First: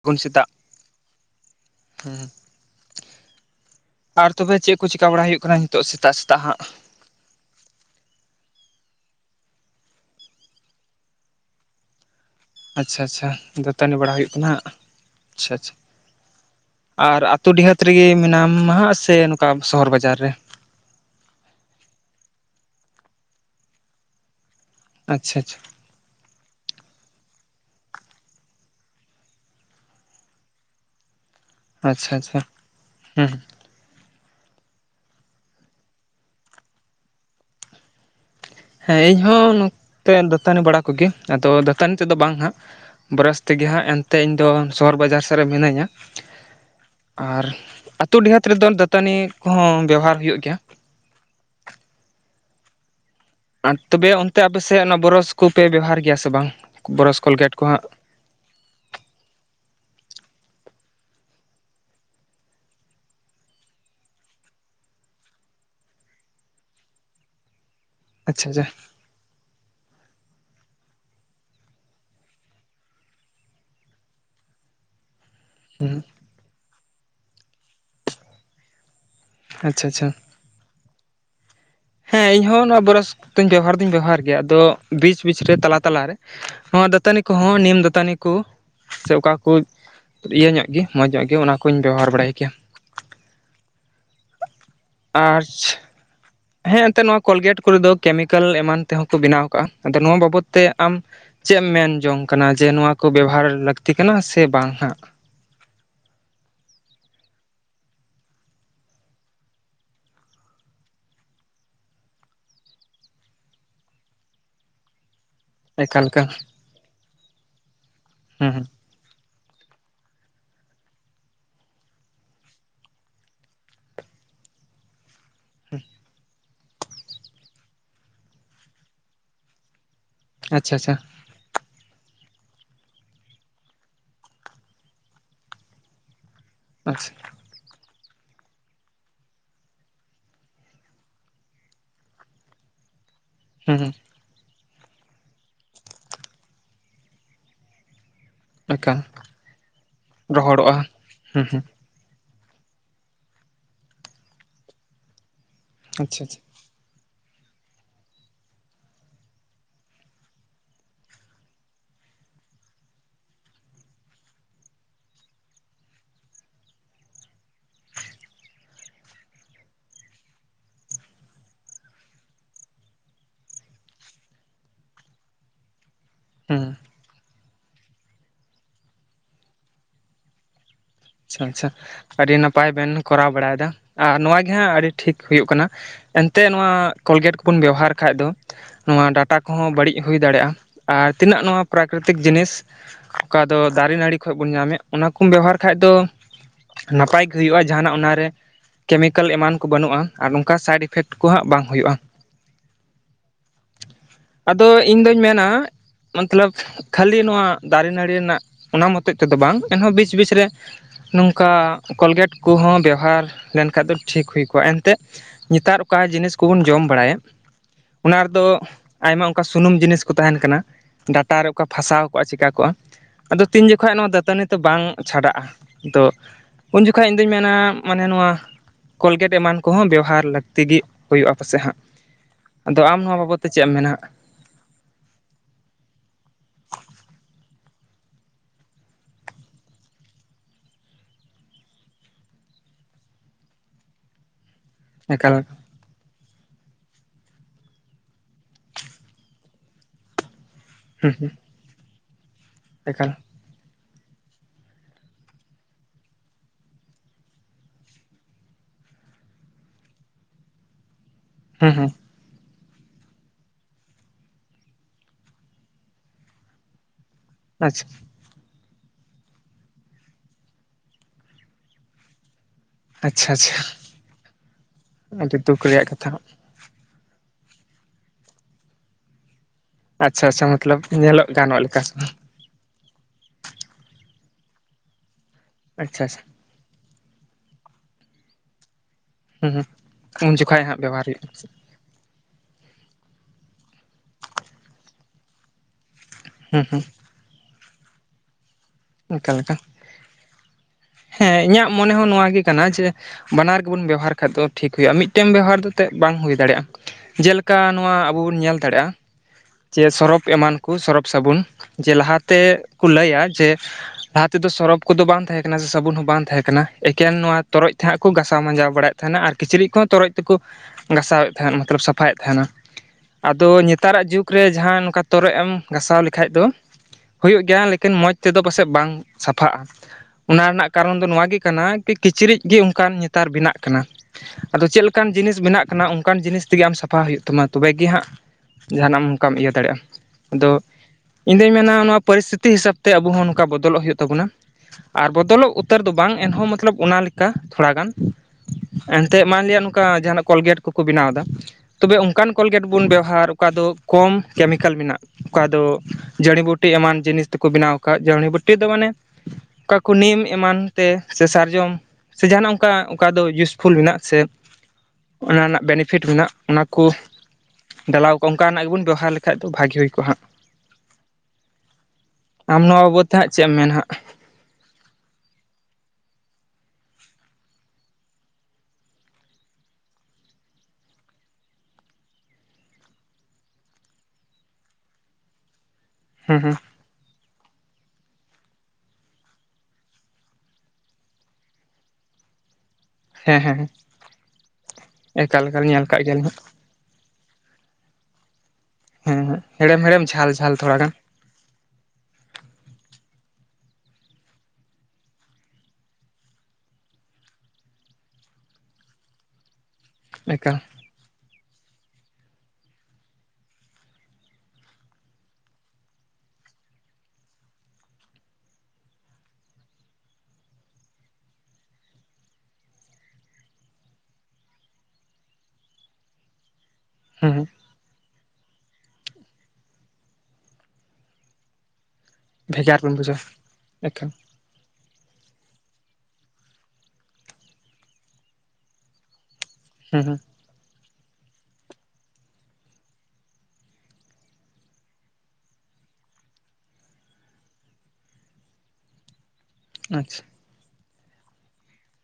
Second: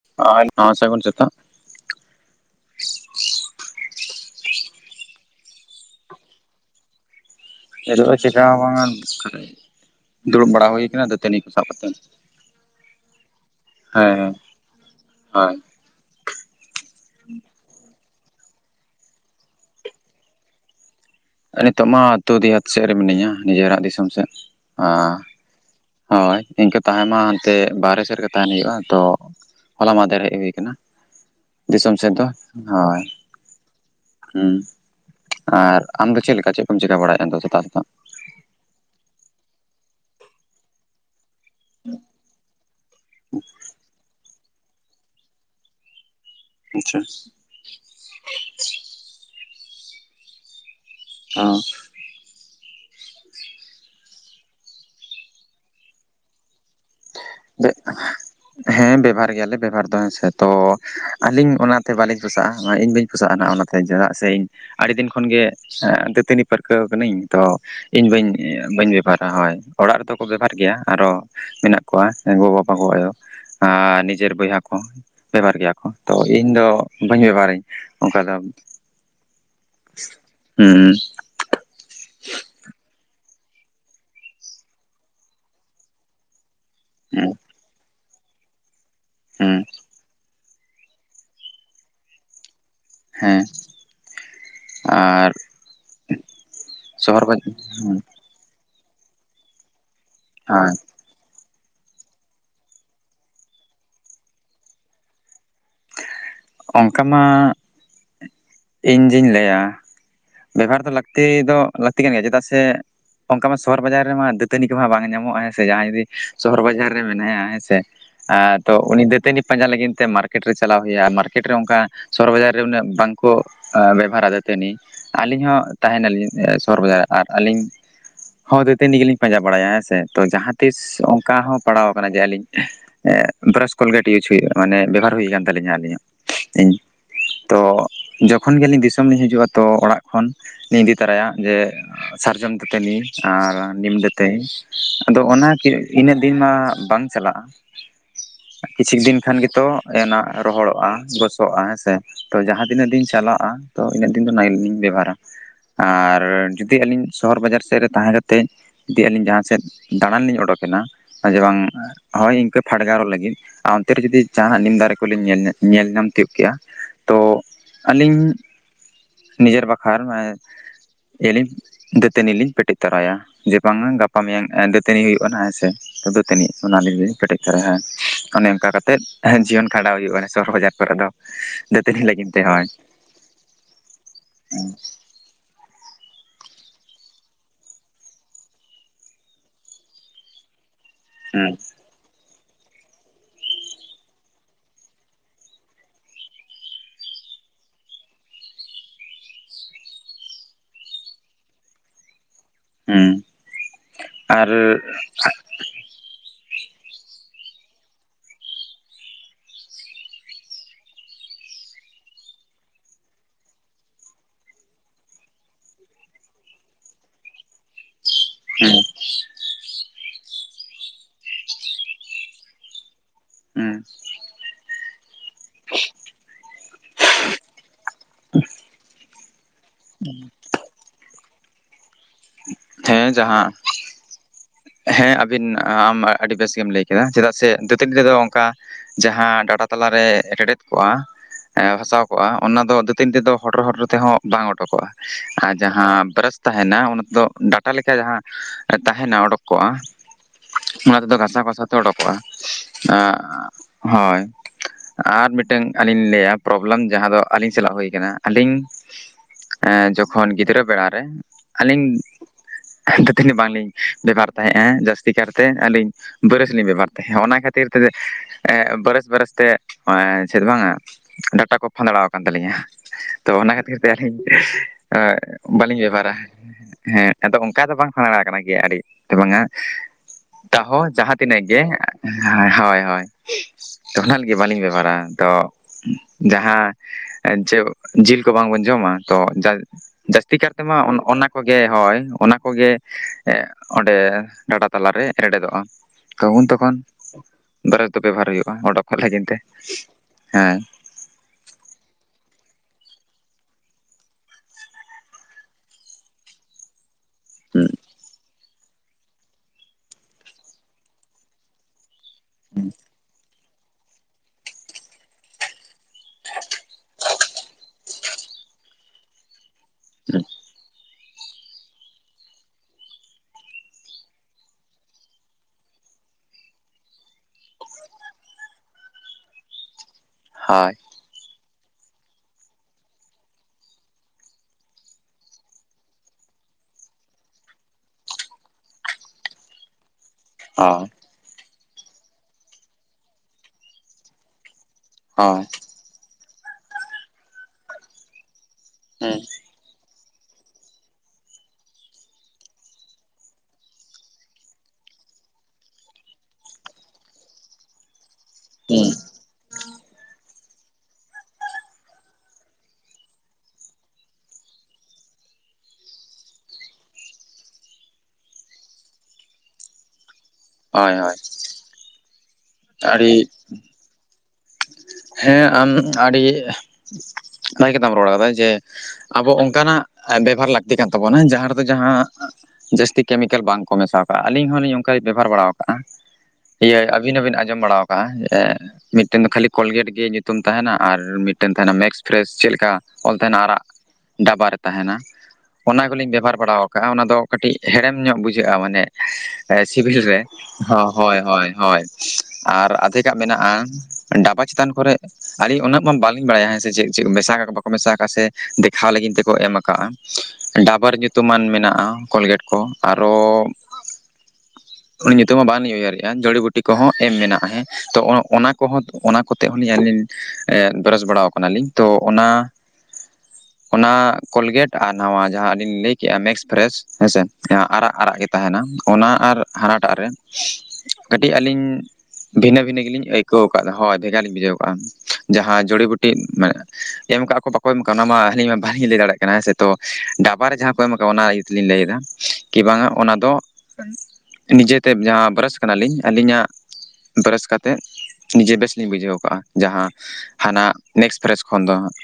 ᱜᱩᱱ ᱥᱮᱛᱟᱜ [inaudible] ᱥᱟᱹᱜᱩᱱ ᱥᱮᱛᱟᱜ᱾ ᱦᱩᱸ ᱦᱩᱸ᱾ ᱟᱨ ᱛᱚᱵᱮ ᱪᱮᱫ ᱠᱚ ᱪᱤᱠᱟ ᱵᱟᱲᱟ ᱦᱩᱭᱩᱜ ᱠᱟᱱᱟ ᱦᱤᱛᱳᱜ ᱥᱮᱛᱟᱜ ᱥᱮᱛᱟᱜ ᱦᱟᱸᱜ? ᱮ ᱱᱚᱜ-ᱚᱭ ᱪᱮᱠᱟ ᱦᱚᱸ ᱵᱟᱝᱟ, ᱫᱩᱲᱩᱵ ᱵᱟᱲᱟ ᱦᱩᱭ ᱠᱟᱱᱟ ᱫᱟᱹᱛᱟᱹᱱᱤ ᱠᱚ ᱥᱟᱵ ᱠᱟᱛᱮᱫ᱾ ᱟᱪᱪᱷᱟ ᱟᱪᱪᱷᱟ, ᱫᱟᱹᱛᱟᱹᱱᱤ ᱵᱟᱲᱟ ᱦᱩᱭᱩᱜ ᱦᱮᱸ ᱠᱟᱱᱟ ᱦᱟᱹᱜ᱾ ᱦᱳᱭ ᱟᱪᱪᱷᱟ ᱟᱪᱪᱷᱟ᱾ ᱟᱨ ᱟᱛᱳ ᱰᱤᱦᱟᱹᱛ ᱨᱮᱜᱮ ᱢᱮᱱᱟᱢᱟ ᱦᱟᱸᱜ ᱥᱮ ᱱᱚᱝᱠᱟ ᱥᱚᱦᱚᱨ ᱵᱟᱡᱟᱨ ᱨᱮ? ᱱᱤᱛᱚᱜ ᱢᱟ ᱟᱛᱳ ᱫᱮᱦᱟᱹᱛ ᱥᱮᱫ ᱨᱮ ᱢᱤᱱᱟᱹᱧᱟ, ᱱᱤᱡᱮᱨᱟᱜ ᱫᱤᱥᱚᱢ ᱥᱮᱫ ᱟᱪᱪᱷᱟ ᱟᱪᱪᱷᱟ ᱟᱻ, ᱦᱳᱭ, ᱤᱱᱠᱟᱹ ᱛᱟᱦᱮᱸ ᱢᱟ ᱦᱟᱱᱛᱮ ᱵᱟᱦᱨᱮ ᱥᱮᱫ ᱨᱮᱜᱮ ᱛᱟᱦᱮᱸᱱ ᱦᱩᱭᱩᱜᱼᱟ, ᱛᱚ ᱦᱚᱞᱟ ᱢᱟᱫᱷᱮᱨ ᱦᱮᱡ ᱦᱩᱭ ᱠᱟᱱᱟ, ᱫᱤᱥᱚᱢ ᱟᱪᱪᱷᱟ ᱥᱮᱫ ᱫᱚ ᱟᱪᱪᱷᱟ ᱦᱳᱭ᱾ ᱦᱩᱸ ᱦᱩᱸ, ᱟᱨ ᱟᱢ ᱫᱚ ᱪᱮᱫ ᱞᱮᱠᱟ, ᱪᱮᱫ ᱠᱚᱢ ᱪᱤᱠᱟ ᱵᱟᱲᱟᱭᱮᱫᱼᱟ ᱱᱤᱛᱚᱜ ᱥᱮᱛᱟᱜ ᱥᱮᱛᱟᱜ ᱦᱮᱸ, ᱤᱧ ᱦᱚᱸ ᱱᱚᱛᱮ ᱫᱟᱹᱛᱟᱹᱱᱤ ᱵᱟᱲᱟ ᱠᱚᱜᱮ, ᱟᱫᱚ ᱫᱟᱹᱛᱟᱹᱱ ᱛᱮᱫᱚ ᱵᱟᱝ ᱦᱟᱸᱜ, ᱵᱨᱟᱥ ᱛᱮᱜᱮ ᱦᱟᱸᱜ ᱮᱱᱛᱮ ᱤᱧᱫᱚ ᱥᱚᱦᱚᱨ ᱵᱟᱡᱟᱨ ᱥᱮᱫ ᱨᱮ ᱢᱤᱱᱟᱹᱧᱟ, ᱟᱪᱪᱷᱟ ᱟᱨ ᱟᱛᱩ ᱰᱤᱦᱟᱹᱛ ᱨᱮᱫᱚ ᱫᱟᱹᱛᱟᱹᱱᱤ ᱠᱚᱦᱚᱸ ᱵᱮᱣᱦᱟᱨ ᱦᱩᱭᱩᱜ ᱜᱮᱭᱟ, ᱚᱸ᱾ [unintelligible] ᱛᱚᱵᱮ ᱚᱱᱛᱮ ᱟᱯᱮ ᱥᱮᱫ ᱚᱱᱟ ᱵᱚᱨᱚᱥ ᱠᱚᱯᱮ ᱵᱮᱵᱷᱟᱨ ᱜᱮᱭᱟ ᱥᱮ ᱵᱟᱝ? ᱵᱚᱨᱚᱥ ᱠᱚᱞᱜᱮᱴ ᱠᱚ ᱦᱟᱸᱜ [inaudible] ᱦᱮᱸ ᱵᱮᱵᱷᱟᱨ ᱜᱮᱭᱟᱞᱮ ᱵᱮᱵᱟᱨ ᱫᱚ ᱦᱮᱸᱥᱮ, ᱛᱚ ᱟᱹᱞᱤᱧ ᱚᱱᱟᱛᱮ ᱵᱟᱹᱞᱤᱧ ᱯᱚᱥᱟᱜᱼᱟ ᱤᱧ ᱵᱟᱹᱧ ᱯᱚᱥᱟᱜᱼᱟ ᱱᱟᱜ ᱚᱱᱟᱛᱮ ᱪᱮᱫᱟᱜ ᱥᱮ ᱤᱧ, ᱟᱹᱰᱤ ᱫᱤᱱ ᱠᱷᱚᱱ ᱜᱮ ᱫᱟᱹᱛᱟᱹᱱᱤ ᱯᱟᱹᱨᱠᱟᱹᱣ ᱠᱟᱹᱱᱟᱹᱧ ᱛᱚ ᱤᱧ ᱵᱟᱹᱧ ᱟᱪᱪᱷᱟ ᱟᱪᱪᱷᱟ ᱵᱟᱹᱧ ᱵᱮᱵᱷᱟᱨᱟ ᱦᱳᱭ ᱚᱲᱟᱜ ᱨᱮᱫᱚ ᱠᱚ ᱵᱮᱵᱚᱦᱟᱨ ᱜᱮᱭᱟ, ᱟᱨᱚ ᱢᱮᱱᱟᱜ ᱠᱚᱣᱟ, ᱜᱚᱜᱚ, ᱵᱟᱵᱟ, ᱜᱚ ᱟᱭᱳ ᱟᱨ ᱱᱤᱡᱮᱨ ᱵᱚᱭᱦᱟ ᱠᱚ ᱵᱮᱵᱷᱟᱨ ᱜᱮᱭᱟ ᱠᱚ, ᱦᱩᱸ ᱛᱚ ᱤᱧ ᱫᱚ ᱵᱟᱹᱧ ᱵᱮᱵᱚᱦᱟᱨᱟᱹᱧ ᱚᱝᱠᱟ ᱫᱚ᱾ ᱟᱪᱪᱷᱟ ᱟᱪᱪᱷᱟ᱾ ᱦᱩᱸ᱾ ᱦᱮᱸ ᱤᱧ ᱦᱚᱸ ᱱᱚᱣᱟ ᱵᱚᱨᱚᱥ ᱫᱚᱧ ᱵᱮᱵᱚᱦᱟᱨ ᱫᱚᱧ ᱵᱮᱵᱚᱦᱟᱨ ᱜᱮᱭᱟ ᱟᱫᱚ, ᱵᱤᱡᱽ ᱵᱤᱡᱽ ᱨᱮ ᱛᱟᱞᱟ ᱛᱟᱞᱟ ᱨᱮ, ᱱᱚᱣᱟ ᱫᱟᱹᱛᱟᱹᱱᱤ ᱠᱚᱦᱚᱸ ᱱᱤᱢ ᱫᱟᱹᱛᱟᱹᱱᱤ ᱠᱚ, ᱥᱮ ᱚᱠᱟ ᱠᱚ ᱦᱩᱸ ᱤᱭᱟᱹ ᱧᱚᱜ ᱜᱮ, ᱢᱚᱸᱡᱽ ᱧᱚᱜ ᱜᱮ ᱚᱱᱟᱠᱚᱧ ᱵᱮᱵᱚᱦᱟᱨ ᱵᱟᱲᱟᱭ ᱜᱮᱭᱟ᱾ ᱦᱮᱸ᱾ ᱟᱨ ᱟᱨᱪᱷ, ᱦᱮᱸ ᱮᱱᱛᱮ ᱥᱚᱦᱚᱨ ᱱᱚᱣᱟ ᱵᱟᱡᱟᱨ ᱠᱚᱞᱜᱮᱴ ᱠᱚᱨᱮ ᱫᱚ ᱦᱮᱸ ᱠᱮᱢᱤ ᱠᱮᱞ ᱮᱢᱟᱱ ᱛᱮᱦᱚᱸ ᱠᱚ ᱵᱮᱱᱟᱣ ᱠᱟᱜᱼᱟ ᱟᱫᱚ ᱱᱚᱣᱟ ᱵᱟᱵᱚᱫᱽ ᱛᱮ ᱟᱢ ᱪᱮᱫ ᱮᱢ ᱢᱮᱱ ᱡᱚᱝ ᱠᱟᱱᱟ ᱱᱚᱣᱟ ᱠᱚ ᱵᱮᱵᱚᱦᱟᱨ ᱞᱟᱹᱠᱛᱤ ᱠᱟᱱᱟ ᱥᱮ ᱵᱟᱝ ᱦᱟᱸᱜ? ᱚᱱᱠᱟ ᱢᱟ ᱤᱧ ᱫᱩᱧ ᱞᱟᱹᱭᱟᱼᱼ ᱵᱮᱵᱷᱟᱨ ᱫᱚ ᱞᱟᱹᱠᱛᱤ ᱫᱚ ᱞᱟᱹᱠᱛᱤ ᱠᱟᱱ ᱜᱮᱭᱟ ᱪᱮᱫᱟᱜ ᱥᱮᱼᱼ ᱚᱱᱠᱟ ᱢᱟ ᱥᱚᱦᱚᱨ ᱵᱟᱡᱟᱨ ᱨᱮᱢᱟ ᱫᱟᱹᱛᱟᱹᱱᱤ ᱠᱚᱢᱟ ᱵᱟᱝ ᱧᱟᱢᱚᱜ-ᱟ᱾ ᱥᱮ ᱡᱟᱦᱟᱸᱭ ᱡᱩᱫᱤ ᱮᱠᱟᱞ ᱮᱠᱟᱞ ᱥᱚᱦᱚᱨ ᱵᱟᱡᱟᱨ ᱨᱮ ᱢᱮᱱᱟᱭᱟ ᱦᱮᱸᱥᱮ ᱦᱩᱸ ᱮᱸ ᱦᱩᱸ ᱛᱚ ᱩᱱᱤ ᱫᱟᱹᱛᱟᱹᱱᱤ ᱯᱟᱸᱡᱟ ᱞᱟᱹᱜᱤᱫ ᱛᱮ ᱢᱟᱨᱠᱼᱼ ᱠᱮᱴ ᱨᱮ ᱪᱟᱞᱟᱣ ᱦᱩᱭᱜ-ᱟ ᱢᱟᱨᱠᱮᱴ ᱨᱮ ᱚᱱᱠᱟ ᱥᱚᱦᱚᱨ ᱵᱟᱡᱟᱨ ᱨᱮ ᱩᱱᱟᱹᱜ ᱵᱟᱝ ᱠᱚ ᱵᱮᱵᱷᱟᱨᱟ ᱫᱟᱹᱛᱟᱹᱱᱤ᱾ ᱟᱹᱞᱤᱧ ᱦᱚᱸ ᱛᱟᱦᱮᱸᱱᱟᱞᱤᱧ ᱥᱚᱦᱚᱨ ᱵᱟᱡᱟᱨ ᱨᱮ ᱟᱨ ᱟᱹᱞᱤᱧᱼᱼ ᱦᱚᱸ ᱫᱟᱹᱛᱟᱹᱱᱤ ᱜᱤᱞᱤᱧ ᱯᱟᱸᱡᱟ ᱵᱟᱲᱟᱭᱟ ᱦᱮᱸᱥᱮ, ᱛᱚ ᱡᱟᱦᱟᱸ ᱟᱪᱪᱷᱟ ᱛᱤᱥᱼᱼ ᱟᱪᱪᱷᱟ ᱚᱠᱟ ᱦᱚᱸ ᱯᱟᱲᱟᱣ ᱠᱟᱱᱟ ᱡᱮ ᱟᱹᱞᱤᱧ ᱵᱨᱟᱥ ᱠᱚᱞᱜᱮᱴ ᱤᱭᱩᱥ ᱦᱩᱭᱩᱜ-ᱟ ᱢᱟᱱᱮ ᱵᱮᱵᱷᱟᱨᱼᱼ ᱦᱩᱭ ᱠᱟᱱ ᱛᱟᱹᱞᱤᱧᱟ ᱟᱹᱞᱤᱧᱟᱜᱼᱼ [unintelligible] ᱛᱚ ᱡᱚᱠᱷᱚᱱ ᱜᱮᱞᱤᱧ ᱫᱤᱥᱚᱢ ᱞᱤᱧ ᱦᱤᱡᱩᱜ-ᱟ ᱛᱚ ᱚᱲᱟᱜ ᱠᱷᱚᱱᱼᱼ ᱞᱤᱧ ᱤᱫᱤ ᱛᱚᱨᱟᱭᱟ ᱡᱮ ᱥᱟᱨᱡᱚᱢ ᱫᱟᱹᱛᱟᱹᱱᱤ᱾ ᱟᱨ ᱦᱩᱸ ᱦᱩᱸ ᱱᱤᱢ ᱫᱟᱹᱛᱟᱹᱱᱤ ᱟᱫᱚ ᱚᱱᱟ ᱤᱱᱟᱹᱜ ᱫᱤᱱ ᱢᱟ ᱵᱟᱝ ᱪᱟᱞᱟᱜ-ᱟ᱾ ᱠᱤᱪᱷᱩ ᱮᱠᱟᱞ ᱫᱤᱱ ᱠᱷᱟᱱ ᱜᱮᱛᱚ ᱚᱱᱟ ᱨᱚᱦᱚᱲᱚᱜᱼᱟ ᱨᱚᱦᱚᱲᱚᱜ-ᱟ, ᱦᱩᱸ ᱦᱩᱸ ᱜᱚᱥᱚᱜ-ᱟ᱾ ᱦᱮᱸᱥᱮ ᱛᱚ ᱡᱟᱦᱟᱸ ᱛᱤᱱᱟᱹᱜ ᱫᱤᱱ ᱪᱟᱞᱟᱜ-ᱟ ᱛᱚ ᱤᱱᱟᱹᱜ ᱫᱤᱱ ᱫᱚ ᱱᱤᱭᱟᱹ ᱜᱮᱞᱤᱧ ᱵᱮᱣᱦᱟᱨᱟ᱾ ᱟᱪᱪᱷᱟ ᱟᱨ ᱟᱪᱪᱷᱟ ᱡᱩᱫᱤ ᱟᱹᱞᱤᱧᱼᱼ ᱥᱚᱦᱚᱨ ᱵᱟᱡᱟᱨ ᱥᱮᱫ ᱨᱮ ᱛᱟᱦᱮᱸ ᱠᱟᱛᱮ ᱡᱩᱫᱤ ᱟᱹᱞᱤᱧ ᱡᱟᱦᱟᱸ ᱥᱮᱫ ᱫᱟᱬᱟᱱ ᱞᱤᱧ ᱚᱰᱳᱠᱮᱱᱟ, ᱡᱮ ᱵᱟᱝᱼᱼ ᱦᱳᱭ ᱤᱱᱠᱟᱹ ᱯᱷᱟᱰᱜᱟᱨᱚᱜ ᱞᱟᱹᱜᱤᱫ ᱟᱨ ᱚᱱᱛᱮ ᱨᱮ ᱡᱩᱫᱤ ᱡᱟᱦᱟᱸᱱᱟᱜᱼᱼ ᱱᱤᱢ ᱫᱟᱨᱮ ᱠᱚᱞᱤᱧ ᱧᱮᱞ ᱧᱟᱢ ᱛᱤᱭᱳᱜ ᱠᱮᱜ-ᱟ ᱛᱚ ᱟᱹᱞᱤᱧᱼᱼ ᱱᱤᱡᱮᱨ ᱵᱟᱠᱷᱟᱨ ᱮᱸ [unintelligible] ᱫᱟᱹᱛᱟᱹᱱᱤ ᱞᱤᱧ ᱯᱮᱴᱮᱡ ᱛᱚᱨᱟᱭᱟ ᱡᱮ ᱵᱟᱝᱟ ᱜᱟᱯᱟ ᱢᱮᱭᱟᱝ ᱫᱟᱹᱛᱟᱹᱱᱤ ᱦᱩᱭᱩᱜ-ᱟ ᱦᱟᱸᱜ ᱦᱮᱸᱥᱮᱼᱼ ᱫᱤᱛᱟᱹᱱᱤᱡ ᱦᱩᱸ ᱚᱱᱟᱞᱤᱧ ᱯᱮᱴᱮᱡ ᱛᱚᱨᱟᱭᱟ ᱦᱮᱸ ᱚᱱᱮ ᱚᱱᱠᱟ ᱠᱟᱛᱮᱫ ᱡᱤᱭᱚᱱ ᱠᱷᱟᱸᱰᱟᱣ ᱦᱩᱭᱩᱜ-ᱟ ᱥᱚᱦᱚᱨ ᱵᱟᱡᱟᱨ ᱠᱚᱨᱮ ᱫᱚ᱾ ᱟᱪᱪᱷᱟ ᱟᱪᱪᱷᱟ ᱫᱟᱹᱛᱟᱹᱱᱤ ᱞᱟᱹᱜᱤᱫ ᱟᱹᱰᱤ ᱛᱮ ᱦᱳᱭ ᱱᱟᱯᱟᱭ ᱵᱮᱱ ᱠᱚᱨᱟᱣ ᱵᱟᱲᱟᱭᱮᱫᱟ ᱟᱨ ᱱᱚᱣᱟ ᱜᱮ ᱦᱟᱸᱜ ᱟᱹᱰᱤ ᱴᱷᱤᱠᱼᱼ ᱦᱩᱭᱩᱜ ᱠᱟᱱᱟ ᱮᱱᱛᱮᱜ ᱱᱚᱣᱟ ᱠᱚᱞᱜᱮᱴ ᱠᱚᱵᱚᱱ ᱵᱮᱣᱦᱟᱨ ᱠᱷᱟᱡ ᱫᱚ᱾ ᱱᱚᱣᱟ ᱰᱟᱴᱟ ᱠᱚᱦᱚᱸ ᱵᱟᱹᱲᱤᱡ ᱦᱩᱭ ᱫᱟᱲᱮᱭᱟᱜ-ᱟ᱾ ᱟᱨ ᱛᱤᱱᱟᱹᱜ ᱦᱩᱸ ᱱᱚᱣᱟ ᱯᱨᱟᱠᱨᱤᱛᱤᱠ ᱡᱤᱱᱤᱥ ᱚᱠᱟ ᱫᱚ ᱫᱟᱨᱮ ᱱᱟᱹᱲᱤ ᱠᱷᱚᱡ ᱵᱚᱱ ᱧᱟᱢᱮᱫ ᱚᱱᱟᱠᱩᱢ ᱵᱮᱣᱦᱟᱨᱼᱼ ᱠᱷᱟᱡ ᱫᱚ ᱱᱟᱯᱟᱭ ᱜᱮ ᱦᱩᱭᱩᱜ-ᱟ ᱡᱟᱦᱟᱸᱱᱟᱜ ᱚᱱᱟᱨᱮᱼᱼ ᱠᱮᱢᱤᱠᱮᱞ ᱮᱢᱟᱱ ᱠᱚ ᱵᱟᱹᱱᱩᱜ-ᱟ ᱟᱨ ᱚᱱᱠᱟ ᱥᱟᱭᱤᱰ ᱤᱯᱷᱮᱠᱴ ᱠᱚ ᱦᱟᱸᱜ ᱵᱟᱝ ᱦᱩᱭᱩᱜ-ᱟ᱾ ᱦᱩᱸ ᱟᱨ ᱟᱫᱚ ᱤᱧ-ᱫᱩᱧ ᱢᱮᱱᱟᱼᱼ ᱢᱚᱛᱞᱟᱵᱽ ᱠᱷᱟᱹᱞᱤ ᱱᱚᱣᱟ ᱫᱟᱨᱮ ᱱᱟᱹᱲᱤ ᱨᱮᱱᱟᱜ ᱚᱱᱟ ᱢᱚᱛᱚᱡ ᱛᱮᱫᱚ ᱵᱟᱝ ᱮᱱᱦᱚᱸ ᱵᱤᱪ-ᱵᱤᱪ ᱨᱮᱼᱼ ᱱᱚᱝᱠᱟ ᱠᱚᱞᱜᱮᱴ ᱠᱚᱦᱚᱸ ᱵᱮᱣᱦᱟᱨ ᱞᱮᱱᱠᱟᱱᱡ ᱫᱚ ᱴᱷᱤᱠ ᱦᱩᱭ ᱠᱚᱜ-ᱟ, ᱮᱱᱛᱮᱫᱼᱼ ᱱᱮᱛᱟᱨ ᱚᱠᱟ ᱡᱤᱱᱤᱥ ᱠᱚᱵᱚᱱ ᱡᱚᱢ ᱵᱟᱲᱟᱭᱟ ᱚᱱᱟ ᱨᱮᱫᱚᱼᱼ ᱦᱩᱸ ᱟᱭᱢᱟ ᱚᱱᱠᱟ ᱥᱩᱱᱩᱢ ᱡᱤᱱᱤᱥ ᱠᱚ ᱛᱟᱦᱮᱸᱱ ᱠᱟᱱᱟ ᱰᱟᱴᱟ ᱨᱮ ᱚᱠᱟ ᱯᱷᱟᱥᱟᱣ ᱠᱚᱜ-ᱟ ᱪᱤᱠᱟ ᱠᱚᱜ-ᱟ᱾ ᱟᱫᱚ ᱛᱤᱱ ᱦᱩᱸ ᱡᱚᱠᱷᱟᱡ ᱱᱚᱣᱟ ᱫᱟᱹᱛᱟᱹᱱᱤ ᱛᱮ ᱵᱟᱝ ᱪᱷᱟᱰᱟᱜ-ᱟ᱾ ᱫᱚ ᱩᱱ ᱡᱚᱠᱷᱟᱡ ᱤᱧᱫᱩᱧ ᱢᱮᱱᱟ ᱢᱟᱱᱮ ᱱᱚᱣᱟ ᱠᱚᱞᱜᱮᱴ ᱮᱢᱟᱱᱼᱼ ᱠᱚᱦᱚᱸ ᱵᱮᱣᱦᱟᱨ ᱞᱟᱹᱠᱛᱤ ᱜᱤ ᱦᱩᱭᱩᱜ-ᱟ ᱯᱟᱥᱮᱡ ᱦᱟᱸᱜ ᱟᱫᱚ ᱟᱢ ᱦᱮᱸ ᱱᱚᱣᱟ ᱵᱟᱵᱚᱫ ᱛᱮ ᱡᱟᱦᱟᱸ ᱪᱮᱫ ᱮᱢ ᱢᱮᱱᱟ ᱦᱟᱸᱜ? ᱦᱮᱸ ᱟᱵᱤᱱ ᱟᱢ ᱟᱹᱰᱤ ᱵᱮᱥ ᱜᱮᱢ ᱞᱟᱹᱭ ᱠᱮᱫᱟ ᱪᱮᱫᱟᱜ ᱥᱮ ᱫᱟᱹᱛᱟᱹᱱᱤ ᱛᱮᱫᱚ ᱚᱱᱠᱟᱼᱼ ᱡᱟᱦᱟᱸ ᱰᱟᱰᱟ ᱛᱟᱞᱟᱨᱮ ᱨᱮᱰᱮᱫ ᱠᱚᱜ-ᱟ᱾ ᱯᱷᱟᱥᱟᱣ ᱠᱚᱜ-ᱟ ᱚᱱᱟ ᱫᱚ ᱫᱟᱹᱛᱟᱹᱱᱤ ᱛᱮᱫᱚ ᱦᱚᱴᱚᱨ-ᱦᱚᱴᱚᱨ ᱛᱮᱦᱚᱸ ᱵᱟᱝ ᱚᱰᱚᱠᱚᱜ-ᱟ᱾ ᱮᱠᱟᱞ ᱟᱨ ᱡᱟᱦᱟᱸ ᱵᱨᱟᱥ ᱛᱟᱦᱮᱸᱱᱟ ᱚᱱᱟ ᱫᱚ ᱰᱟᱴᱟ ᱞᱮᱠᱟ ᱡᱟᱦᱟᱸ ᱛᱟᱦᱮᱸᱱᱟ ᱚᱰᱚᱠᱼᱼ ᱠᱚᱜᱼᱟ ᱱᱚᱣᱟ ᱦᱩᱸ ᱛᱮᱫᱚ ᱦᱩᱸ ᱜᱷᱟᱥᱟᱣ-ᱜᱷᱟᱥᱟᱣ ᱛᱮ ᱚᱰᱚᱠᱚᱜ-ᱟ᱾ ᱮᱠᱟᱞ ᱦᱳᱭ ᱟᱨ ᱢᱤᱫᱴᱹᱟᱝ ᱟᱹᱞᱤᱧ ᱞᱤᱧ ᱞᱟᱹᱭᱟ ᱯᱨᱚᱵᱞᱮᱢ ᱡᱟᱦᱟᱸ ᱫᱚ ᱟᱹᱞᱤᱧ ᱥᱟᱞᱟᱜ ᱦᱩᱭ ᱟᱠᱟᱱᱟ ᱟᱹᱞᱤᱧᱼᱼ ᱮᱸ ᱡᱚᱠᱷᱚᱱ ᱜᱤᱫᱽᱨᱟᱹ ᱵᱮᱲᱟᱨᱮ ᱦᱩᱸ ᱟᱹᱞᱤᱧ ᱦᱩᱸ ᱫᱟᱹᱛᱟᱹᱱᱤ ᱵᱟᱝᱞᱤᱧ ᱵᱮᱵᱷᱟᱨᱼᱼ ᱛᱟᱦᱮᱸᱜ-ᱟ ᱡᱟᱹᱥᱛᱤ ᱠᱟᱨ ᱛᱮ ᱟᱹᱞᱤᱧ ᱵᱨᱟᱹᱥ ᱞᱤᱧ ᱵᱮᱵᱷᱟᱨ ᱛᱟᱦᱮᱸᱜ-ᱟ ᱚᱱᱟ ᱠᱷᱟᱹᱛᱤᱨ ᱛᱮᱼᱼ ᱟᱪᱪᱷᱟ ᱵᱨᱟᱹᱥ ᱵᱨᱟᱹᱥ ᱛᱮ [unintelligible] ᱵᱟᱝᱟ ᱰᱟᱴᱟ ᱠᱚ ᱯᱷᱟᱸᱫᱲᱟᱣ ᱠᱟᱱ ᱛᱟᱹᱞᱤᱧᱟ᱾ ᱟᱪᱪᱷᱟ ᱛᱚ ᱚᱱᱟ ᱟᱪᱪᱷᱟ ᱠᱷᱟᱹᱛᱤᱨ ᱛᱮ ᱟᱹᱞᱤᱧ ᱟᱹᱰᱤ ᱫᱩᱠ ᱵᱟᱹᱞᱤᱧ ᱨᱮᱭᱟᱜ ᱠᱟᱛᱷᱟ ᱵᱮᱵᱚᱦᱟᱨᱟ ᱦᱮᱸ᱾ ᱟᱫᱚ ᱚᱱᱠᱟ ᱫᱚ ᱵᱟᱝ ᱯᱷᱟᱸᱫᱽᱲᱟ ᱠᱟᱱᱟ ᱜᱮᱭᱟ ᱟᱹᱰᱤᱼᱼ ᱛᱮ ᱵᱟᱝᱟ ᱟᱪᱪᱷᱟ ᱟᱪᱪᱷᱟ ᱢᱚᱛᱞᱚᱵ ᱛᱟᱦᱚ ᱡᱟᱦᱟᱸ ᱧᱮᱞᱚᱜ ᱛᱤᱱᱟᱹᱜ ᱜᱟᱱᱚᱜ ᱜᱮᱼᱼ ᱞᱮᱠᱟ ᱟᱪᱪᱷᱟ ᱦᱳᱭ ᱼ ᱦᱳᱭ ᱛᱚ ᱚᱱᱟ ᱞᱟᱹᱜᱤᱫ ᱵᱟᱹᱞᱤᱧ ᱵᱮᱵᱚᱦᱟᱨᱟ ᱛᱚ ᱟᱪᱪᱷᱟ ᱡᱟᱦᱟᱸ ᱮᱸ ᱡᱮ ᱡᱤᱞ ᱠᱚ ᱵᱟᱝᱵᱚᱱ ᱡᱚᱢᱟ ᱛᱚ ᱦᱩᱸ ᱡᱟ ᱦᱩᱸ ᱡᱟᱹᱥᱛᱤ ᱩᱱ ᱠᱟᱨ ᱡᱚᱠᱷᱟᱡ ᱛᱮᱢᱟ ᱦᱟᱸᱜ ᱵᱮᱵᱚᱦᱟᱨ ᱚᱱᱟ ᱦᱩᱭᱩᱜᱼᱟ ᱠᱚᱜᱮ ᱦᱳᱭ ᱚᱱᱟ ᱠᱚᱜᱮ ᱮᱸᱜ ᱚᱸᱰᱮ ᱰᱟᱴᱟ ᱛᱟᱞᱟᱨᱮ ᱮᱸᱰᱮᱫᱚᱜᱼᱟ ᱛᱚ ᱩᱱ ᱦᱩᱸ ᱛᱚᱠᱷᱚᱱ ᱦᱩᱸ ᱵᱨᱟᱥ ᱫᱚ ᱵᱮᱵᱷᱟᱨ ᱦᱩᱭᱩᱜᱼᱟ ᱚᱸᱰᱚᱠ ᱠᱚ ᱞᱟᱹᱜᱤᱫ ᱚᱱᱠᱟ ᱛᱮ ᱞᱮᱠᱟ ᱦᱮᱸ ᱦᱮᱸ ᱤᱧᱟᱹᱜ ᱢᱚᱱᱮ ᱦᱚᱸ ᱱᱚᱣᱟ ᱜᱮ ᱠᱟᱱᱟ ᱡᱮ ᱵᱟᱱᱟᱨ ᱜᱮᱵᱚᱱ ᱵᱮᱵᱚᱦᱟᱨ ᱠᱷᱟᱡ ᱫᱚ ᱴᱷᱤᱠ ᱦᱩᱭᱩᱜᱼᱟ ᱢᱤᱫᱴᱮᱱ ᱵᱮᱣᱦᱟᱨ ᱫᱚ ᱮᱱᱛᱮᱫ ᱵᱟᱝ ᱦᱩᱭ ᱫᱟᱲᱮᱭᱟᱜᱼᱟ ᱡᱮᱞᱮᱠᱟ ᱱᱚᱣᱟ ᱟᱵᱚ ᱵᱚᱱ ᱧᱮᱞ ᱫᱟᱲᱮᱭᱟᱜᱼᱟ ᱡᱮ ᱥᱚᱨᱚᱯ ᱮᱢᱟᱱ ᱠᱚ ᱥᱚᱨᱚᱯ ᱥᱟᱵᱩᱱ ᱡᱮ ᱞᱟᱦᱟᱛᱮ ᱛᱮ ᱠᱚ ᱞᱟᱹᱭᱟ ᱡᱮ ᱞᱟᱦᱟ ᱛᱮᱫᱚ ᱥᱚᱨᱚᱯᱷ ᱠᱚᱫᱚ ᱵᱟᱝ ᱛᱟᱦᱮᱸ ᱠᱟᱱᱟ ᱠᱟᱱᱟ ᱥᱮ ᱥᱟᱵᱚᱱ ᱦᱚᱸ ᱵᱟᱝ ᱛᱟᱦᱮᱸ ᱠᱟᱱᱟ ᱮᱠᱮᱱ ᱱᱚᱣᱟ ᱛᱚᱨᱚᱡ ᱛᱮ ᱦᱟᱸᱜ ᱠᱚ ᱜᱟᱥᱟᱣ ᱢᱟᱡᱟᱣ ᱵᱟᱲᱟᱭᱮᱫ ᱛᱟᱦᱮᱱᱟ ᱟᱨ ᱠᱤᱪᱨᱤᱡ ᱠᱚᱦᱚᱸ ᱛᱚᱨᱚᱡ ᱛᱮᱠᱚ ᱜᱟᱥᱟᱣᱮᱫ ᱛᱟᱦᱮᱱᱟ ᱢᱚᱛᱞᱚᱵ ᱥᱟᱯᱷᱟᱭᱮᱫ ᱛᱟᱦᱮᱱᱟ ᱟᱫᱚ ᱱᱮᱛᱟᱨᱟᱜ ᱡᱩᱜᱽ ᱨᱮ ᱡᱟᱦᱟᱸ ᱱᱚᱝᱠᱟ ᱛᱚᱨᱚᱡ ᱮᱢ ᱜᱷᱟᱥᱟᱣ ᱞᱮᱠᱷᱟᱡ ᱫᱚ ᱦᱩᱭᱩᱜ ᱜᱮᱭᱟ ᱞᱮᱠᱤᱱ ᱢᱚᱡᱽ ᱛᱮᱫᱚ ᱯᱟᱥᱮᱡ ᱵᱟᱝ ᱥᱟᱯᱷᱟᱜᱼᱟ ᱚᱱᱟ ᱨᱮᱱᱟᱜ ᱦᱳᱭ ᱠᱟᱨᱚᱱ ᱫᱚ ᱱᱚᱣᱟ ᱜᱮ ᱠᱟᱱᱟ ᱠᱤ ᱠᱤᱪᱨᱤᱡ ᱜᱮ ᱚᱱᱠᱟᱱ ᱱᱮᱛᱟᱨ ᱵᱮᱱᱟᱜ ᱠᱟᱱᱟ ᱟᱫᱚ ᱪᱮᱫ ᱞᱮᱠᱟᱱ ᱡᱤᱱᱤᱥ ᱵᱮᱱᱟᱜ ᱠᱟᱱᱟ ᱚᱱᱠᱟᱱ ᱡᱤᱱᱤᱥ ᱛᱮᱜᱮ ᱟᱢ ᱥᱟᱯᱷᱟ ᱦᱩᱭᱩᱜ ᱛᱟᱢᱟ ᱛᱚᱵᱮ ᱜᱮ ᱦᱟᱸᱜ ᱡᱟᱦᱟᱱᱟᱜ ᱚᱱᱠᱟᱢ ᱤᱭᱟᱹ ᱫᱟᱲᱮᱭᱟᱜᱼᱟ ᱟᱫᱚ ᱦᱳᱭ ᱤᱧ ᱫᱩᱧ ᱢᱮᱱᱟ ᱱᱚᱣᱟ ᱯᱟᱹᱨᱤᱥᱛᱷᱤᱛᱤ ᱦᱤᱥᱟᱹᱵ ᱛᱮ ᱟᱵᱚ ᱦᱚᱸ ᱱᱚᱝᱠᱟ ᱵᱚᱫᱚᱞᱚᱜ ᱦᱩᱭᱩᱜ ᱛᱟᱵᱚᱱᱟ ᱟᱨ ᱦᱳᱭ ᱵᱚᱫᱚᱞᱚᱜ ᱩᱛᱟᱹᱨ ᱫᱚ ᱵᱟᱝ ᱮᱱᱦᱚᱸ ᱢᱚᱛᱞᱚᱵ ᱚᱱᱟ ᱞᱮᱠᱟ ᱛᱷᱚᱲᱟ ᱜᱟᱱ ᱮᱱᱛᱮᱜ ᱢᱟᱱᱞᱤᱭᱟ ᱱᱚᱝᱠᱟ ᱡᱟᱦᱟᱱᱟᱜ ᱠᱚᱞᱜᱮᱴ ᱠᱚᱠᱚ ᱵᱮᱱᱟᱣᱫᱟ ᱛᱚᱵᱮ ᱚᱱᱠᱟᱱ ᱠᱚᱞᱜᱮᱴ ᱵᱚᱱ ᱵᱮᱣᱦᱟᱨ ᱚᱠᱟ ᱫᱚ ᱠᱚᱢ ᱠᱮᱢᱤᱠᱮᱞ ᱢᱮᱱᱟᱜ ᱚᱠᱟ ᱫᱚ ᱡᱟᱹᱲᱤ ᱵᱩᱴᱤ ᱮᱢᱟᱱ ᱡᱤᱱᱤᱥ ᱛᱮᱠᱚ ᱵᱮᱱᱟᱣ ᱟᱠᱟᱫ ᱡᱟᱹᱲᱤ ᱵᱩᱴᱤ ᱫᱚ ᱢᱟᱱᱮ ᱚᱠᱟ ᱠᱚ ᱱᱤᱢ ᱮᱢᱟᱱ ᱛᱮ ᱥᱮ ᱥᱟᱨᱡᱚᱢ ᱥᱮ ᱡᱟᱦᱟᱱᱟᱜ ᱚᱱᱠᱟ ᱚᱠᱟ ᱫᱚ ᱤᱭᱩᱥᱯᱷᱩᱞ ᱢᱮᱱᱟᱜ ᱥᱮ ᱚᱱᱟ ᱨᱮᱱᱟᱜ ᱵᱮᱱᱤᱯᱷᱤᱴ ᱢᱮᱱᱟᱜ ᱚᱱᱟ ᱠᱚ ᱰᱮᱞᱟᱣ ᱠᱚᱜᱼᱟ ᱚᱱᱠᱟᱱᱟᱜ ᱜᱮᱵᱚᱱ ᱵᱮᱣᱦᱟᱨ ᱞᱮᱠᱷᱟᱡ ᱫᱚ ᱵᱷᱟᱹᱜᱤ ᱦᱩᱭ ᱠᱚᱜᱼᱟ ᱦᱟᱸᱜ ᱦᱳᱭ ᱦᱳᱭ ᱟᱢ ᱱᱚᱣᱟ ᱵᱟᱵᱚᱛ ᱟᱹᱰᱤ ᱛᱮ ᱦᱟᱸᱜ ᱪᱮᱫ ᱮᱢ ᱢᱮᱱᱟ ᱦᱟᱸᱜ? ᱦᱮᱸ ᱟᱢ ᱟᱹᱰᱤ [unintelligible] ᱨᱚᱲ ᱠᱟᱫᱟ ᱡᱮ ᱟᱵᱚ ᱚᱱᱠᱟᱱᱟᱜ ᱵᱮᱵᱷᱟᱨ ᱞᱟᱹᱠᱛᱤ ᱠᱟᱱ ᱛᱟᱵᱚᱱᱟ ᱡᱟᱦᱟᱸ ᱨᱮᱫᱚ ᱡᱟᱦᱟᱸ ᱡᱟᱹᱥᱛᱤ ᱠᱮᱢᱤᱠᱮᱞ ᱵᱟᱝ ᱠᱚ ᱢᱮᱥᱟᱣ ᱠᱟᱜᱼᱟ ᱟᱹᱞᱤᱧ ᱦᱚᱸᱞᱤᱧ ᱚᱱᱠᱟᱞᱤᱧ ᱵᱮᱵᱚᱦᱟᱨ ᱵᱟᱲᱟ ᱠᱟᱜᱼᱟ ᱦᱩᱸ ᱦᱩᱸ ᱤᱭᱟᱹ ᱟᱵᱤᱱ ᱦᱚᱸᱵᱤᱱ ᱟᱸᱡᱚᱢ ᱵᱟᱲᱟ ᱟᱠᱟᱜᱼᱟ ᱡᱮ ᱢᱤᱫᱴᱮᱱ ᱫᱚ ᱠᱷᱟᱹᱞᱤ ᱠᱳᱞᱜᱮᱴ ᱜᱮ ᱧᱩᱛᱩᱢ ᱛᱟᱦᱮᱱᱟ ᱟᱨ ᱢᱤᱫᱴᱮᱱ ᱛᱟᱦᱮᱱᱟ ᱢᱮᱠᱥ ᱯᱷᱨᱮᱥ ᱪᱮᱫ ᱞᱮᱠᱟ ᱚᱞ ᱛᱟᱦᱮᱱᱟ ᱦᱮᱸ ᱦᱮᱸ ᱟᱨᱟᱜ ᱦᱮᱸ ᱰᱟᱵᱟᱨᱮ ᱛᱟᱦᱮᱱᱟ ᱮᱠᱟᱞ ᱮᱠᱟᱞ ᱧᱮᱞ ᱚᱱᱟ ᱠᱟᱜ ᱠᱚᱞᱤᱧ ᱜᱮᱭᱟᱞᱤᱧ ᱵᱮᱵᱷᱟᱨ ᱵᱟᱲᱟ ᱟᱠᱟᱜᱼᱟ ᱚᱱᱟ ᱫᱚ ᱠᱟᱹᱴᱤᱡ ᱦᱮᱲᱮᱢ ᱧᱚᱜ ᱵᱩᱡᱷᱟᱹᱜᱼᱟ ᱢᱟᱱᱮ ᱦᱟᱸᱜ ᱦᱮᱸ ᱦᱮᱸ ᱦᱮᱲᱮᱢ ᱥᱤᱵᱤᱞ ᱦᱮᱲᱮᱢ ᱨᱮ ᱡᱷᱟᱞ ᱡᱷᱟᱞ ᱛᱷᱚᱲᱟ ᱜᱟᱱ ᱦᱳᱭ ᱦᱳᱭ ᱦᱳᱭ ᱟᱨ ᱟᱫᱷᱮᱠᱟᱜ ᱢᱮᱱᱟᱜᱼᱟ ᱰᱟᱵᱟ ᱪᱮᱛᱟᱱ ᱠᱚᱨᱮ ᱟᱹᱞᱤᱧ ᱩᱱᱟᱹᱜ ᱢᱟ ᱵᱟᱹᱞᱤᱧ ᱵᱟᱲᱟᱭᱟ ᱦᱮᱸ ᱥᱮ ᱪᱮᱫ ᱪᱮᱫ ᱢᱮᱥᱟ ᱠᱟᱜ ᱵᱟᱠᱚ ᱢᱮᱥᱟ ᱠᱟᱜᱼᱟ ᱥᱮ ᱫᱮᱠᱷᱟᱣ ᱞᱟᱹᱜᱤᱫ ᱛᱮᱠᱚ ᱮᱢ ᱠᱟᱜᱼᱟ ᱮᱠᱟ ᱰᱟᱵᱟᱨ ᱧᱩᱛᱩᱢᱟᱱ ᱢᱮᱱᱟᱜᱼᱟ ᱠᱳᱞᱜᱮᱴ ᱠᱚ ᱟᱨᱚ ᱩᱱᱤ ᱧᱩᱛᱩᱢ ᱢᱟ ᱵᱟᱝᱞᱤᱧ ᱩᱭᱦᱟᱹᱨᱮᱜᱼᱟ ᱡᱚᱲᱤ ᱵᱩᱴᱤ ᱠᱚᱦᱚᱸ ᱮᱢ ᱢᱮᱱᱟᱜᱼᱟ ᱦᱮᱸ ᱛᱚ ᱚᱱᱟ ᱠᱚᱦᱚᱸ ᱚᱱᱟ ᱠᱚᱛᱮ ᱦᱚᱸᱞᱤᱧ ᱟᱹᱞᱤᱧ ᱮᱸᱜ ᱵᱨᱟᱥ ᱵᱟᱲᱟᱣ ᱠᱟᱱᱟᱞᱤᱧ ᱛᱚ ᱚᱱᱟ [inaudible] ᱚᱱᱟ ᱠᱳᱞᱜᱮᱴ ᱟᱨ ᱱᱟᱣᱟ ᱡᱟᱦᱟᱸ ᱟᱹᱞᱤᱧ ᱞᱟᱹᱭ ᱠᱮᱫᱼᱟ ᱢᱮᱠᱥ ᱯᱷᱨᱮᱥ ᱦᱮᱸᱥᱮ ᱦᱮᱸ ᱦᱮᱸ ᱟᱨᱟᱜ ᱟᱨᱟᱜ ᱜᱮ ᱛᱟᱦᱮᱱᱟ ᱚᱱᱟ ᱟᱨ ᱦᱟᱱᱟᱴᱟᱜ ᱨᱮ ᱠᱟᱹᱴᱤᱡ ᱟᱹᱞᱤᱧ ᱵᱷᱤᱱᱟᱹ ᱵᱷᱮᱜᱟᱨ ᱵᱷᱤᱱᱟᱹ ᱵᱮᱱ ᱜᱮᱞᱤᱧ ᱵᱩᱡᱷᱟᱹᱣᱟ ᱟᱹᱭᱠᱟᱹᱣ ᱟᱠᱟᱫᱟ ᱦᱳᱭ ᱮᱠᱟᱞ ᱵᱷᱮᱜᱟᱨ ᱞᱤᱧ ᱵᱩᱡᱷᱟᱹᱣ ᱟᱠᱟᱜᱼᱟ ᱡᱟᱦᱟᱸ ᱡᱩᱲᱤ ᱵᱩᱴᱤ ᱢᱟᱱᱮ ᱮᱢ ᱠᱟᱜ ᱟᱠᱚ ᱵᱟᱠᱚ ᱮᱢ ᱠᱟᱜᱼᱟ ᱚᱱᱟ ᱢᱟ ᱟᱹᱞᱤᱧ ᱢᱟ ᱵᱟᱹᱞᱤᱧ ᱞᱟᱹᱭ ᱫᱟᱲᱮᱭᱟᱜ ᱠᱟᱱᱟ ᱦᱮᱸ ᱥᱮ ᱛᱚ ᱦᱩᱸ ᱦᱩᱸ ᱠᱚᱵᱷᱟᱨ ᱨᱮ ᱡᱟᱦᱟᱸ ᱠᱚ ᱮᱢ ᱟᱠᱟᱜ ᱚᱱᱟ ᱤᱭᱟᱹ ᱛᱮᱞᱤᱧ ᱞᱟᱹᱭᱮᱫᱟ ᱠᱤ ᱵᱟᱝᱟ ᱚᱱᱟ ᱫᱚ ᱱᱤᱡᱮᱛᱮ ᱡᱟᱦᱟᱸ ᱵᱨᱟᱥ ᱠᱟᱱᱟᱞᱤᱧ ᱟᱹᱞᱤᱧᱟᱜ ᱵᱨᱟᱥ ᱠᱟᱛᱮᱫ ᱱᱤᱡᱮ ᱵᱮᱥᱞᱤᱧ ᱵᱩᱡᱷᱟᱹᱣ ᱠᱟᱜᱼᱟ ᱡᱟᱦᱟᱸ ᱟᱪᱪᱷᱟ ᱦᱟᱱᱟ ᱢᱮᱠᱥ ᱯᱷᱨᱮᱥ ᱠᱷᱚᱱ ᱫᱚ ᱦᱟᱸᱜ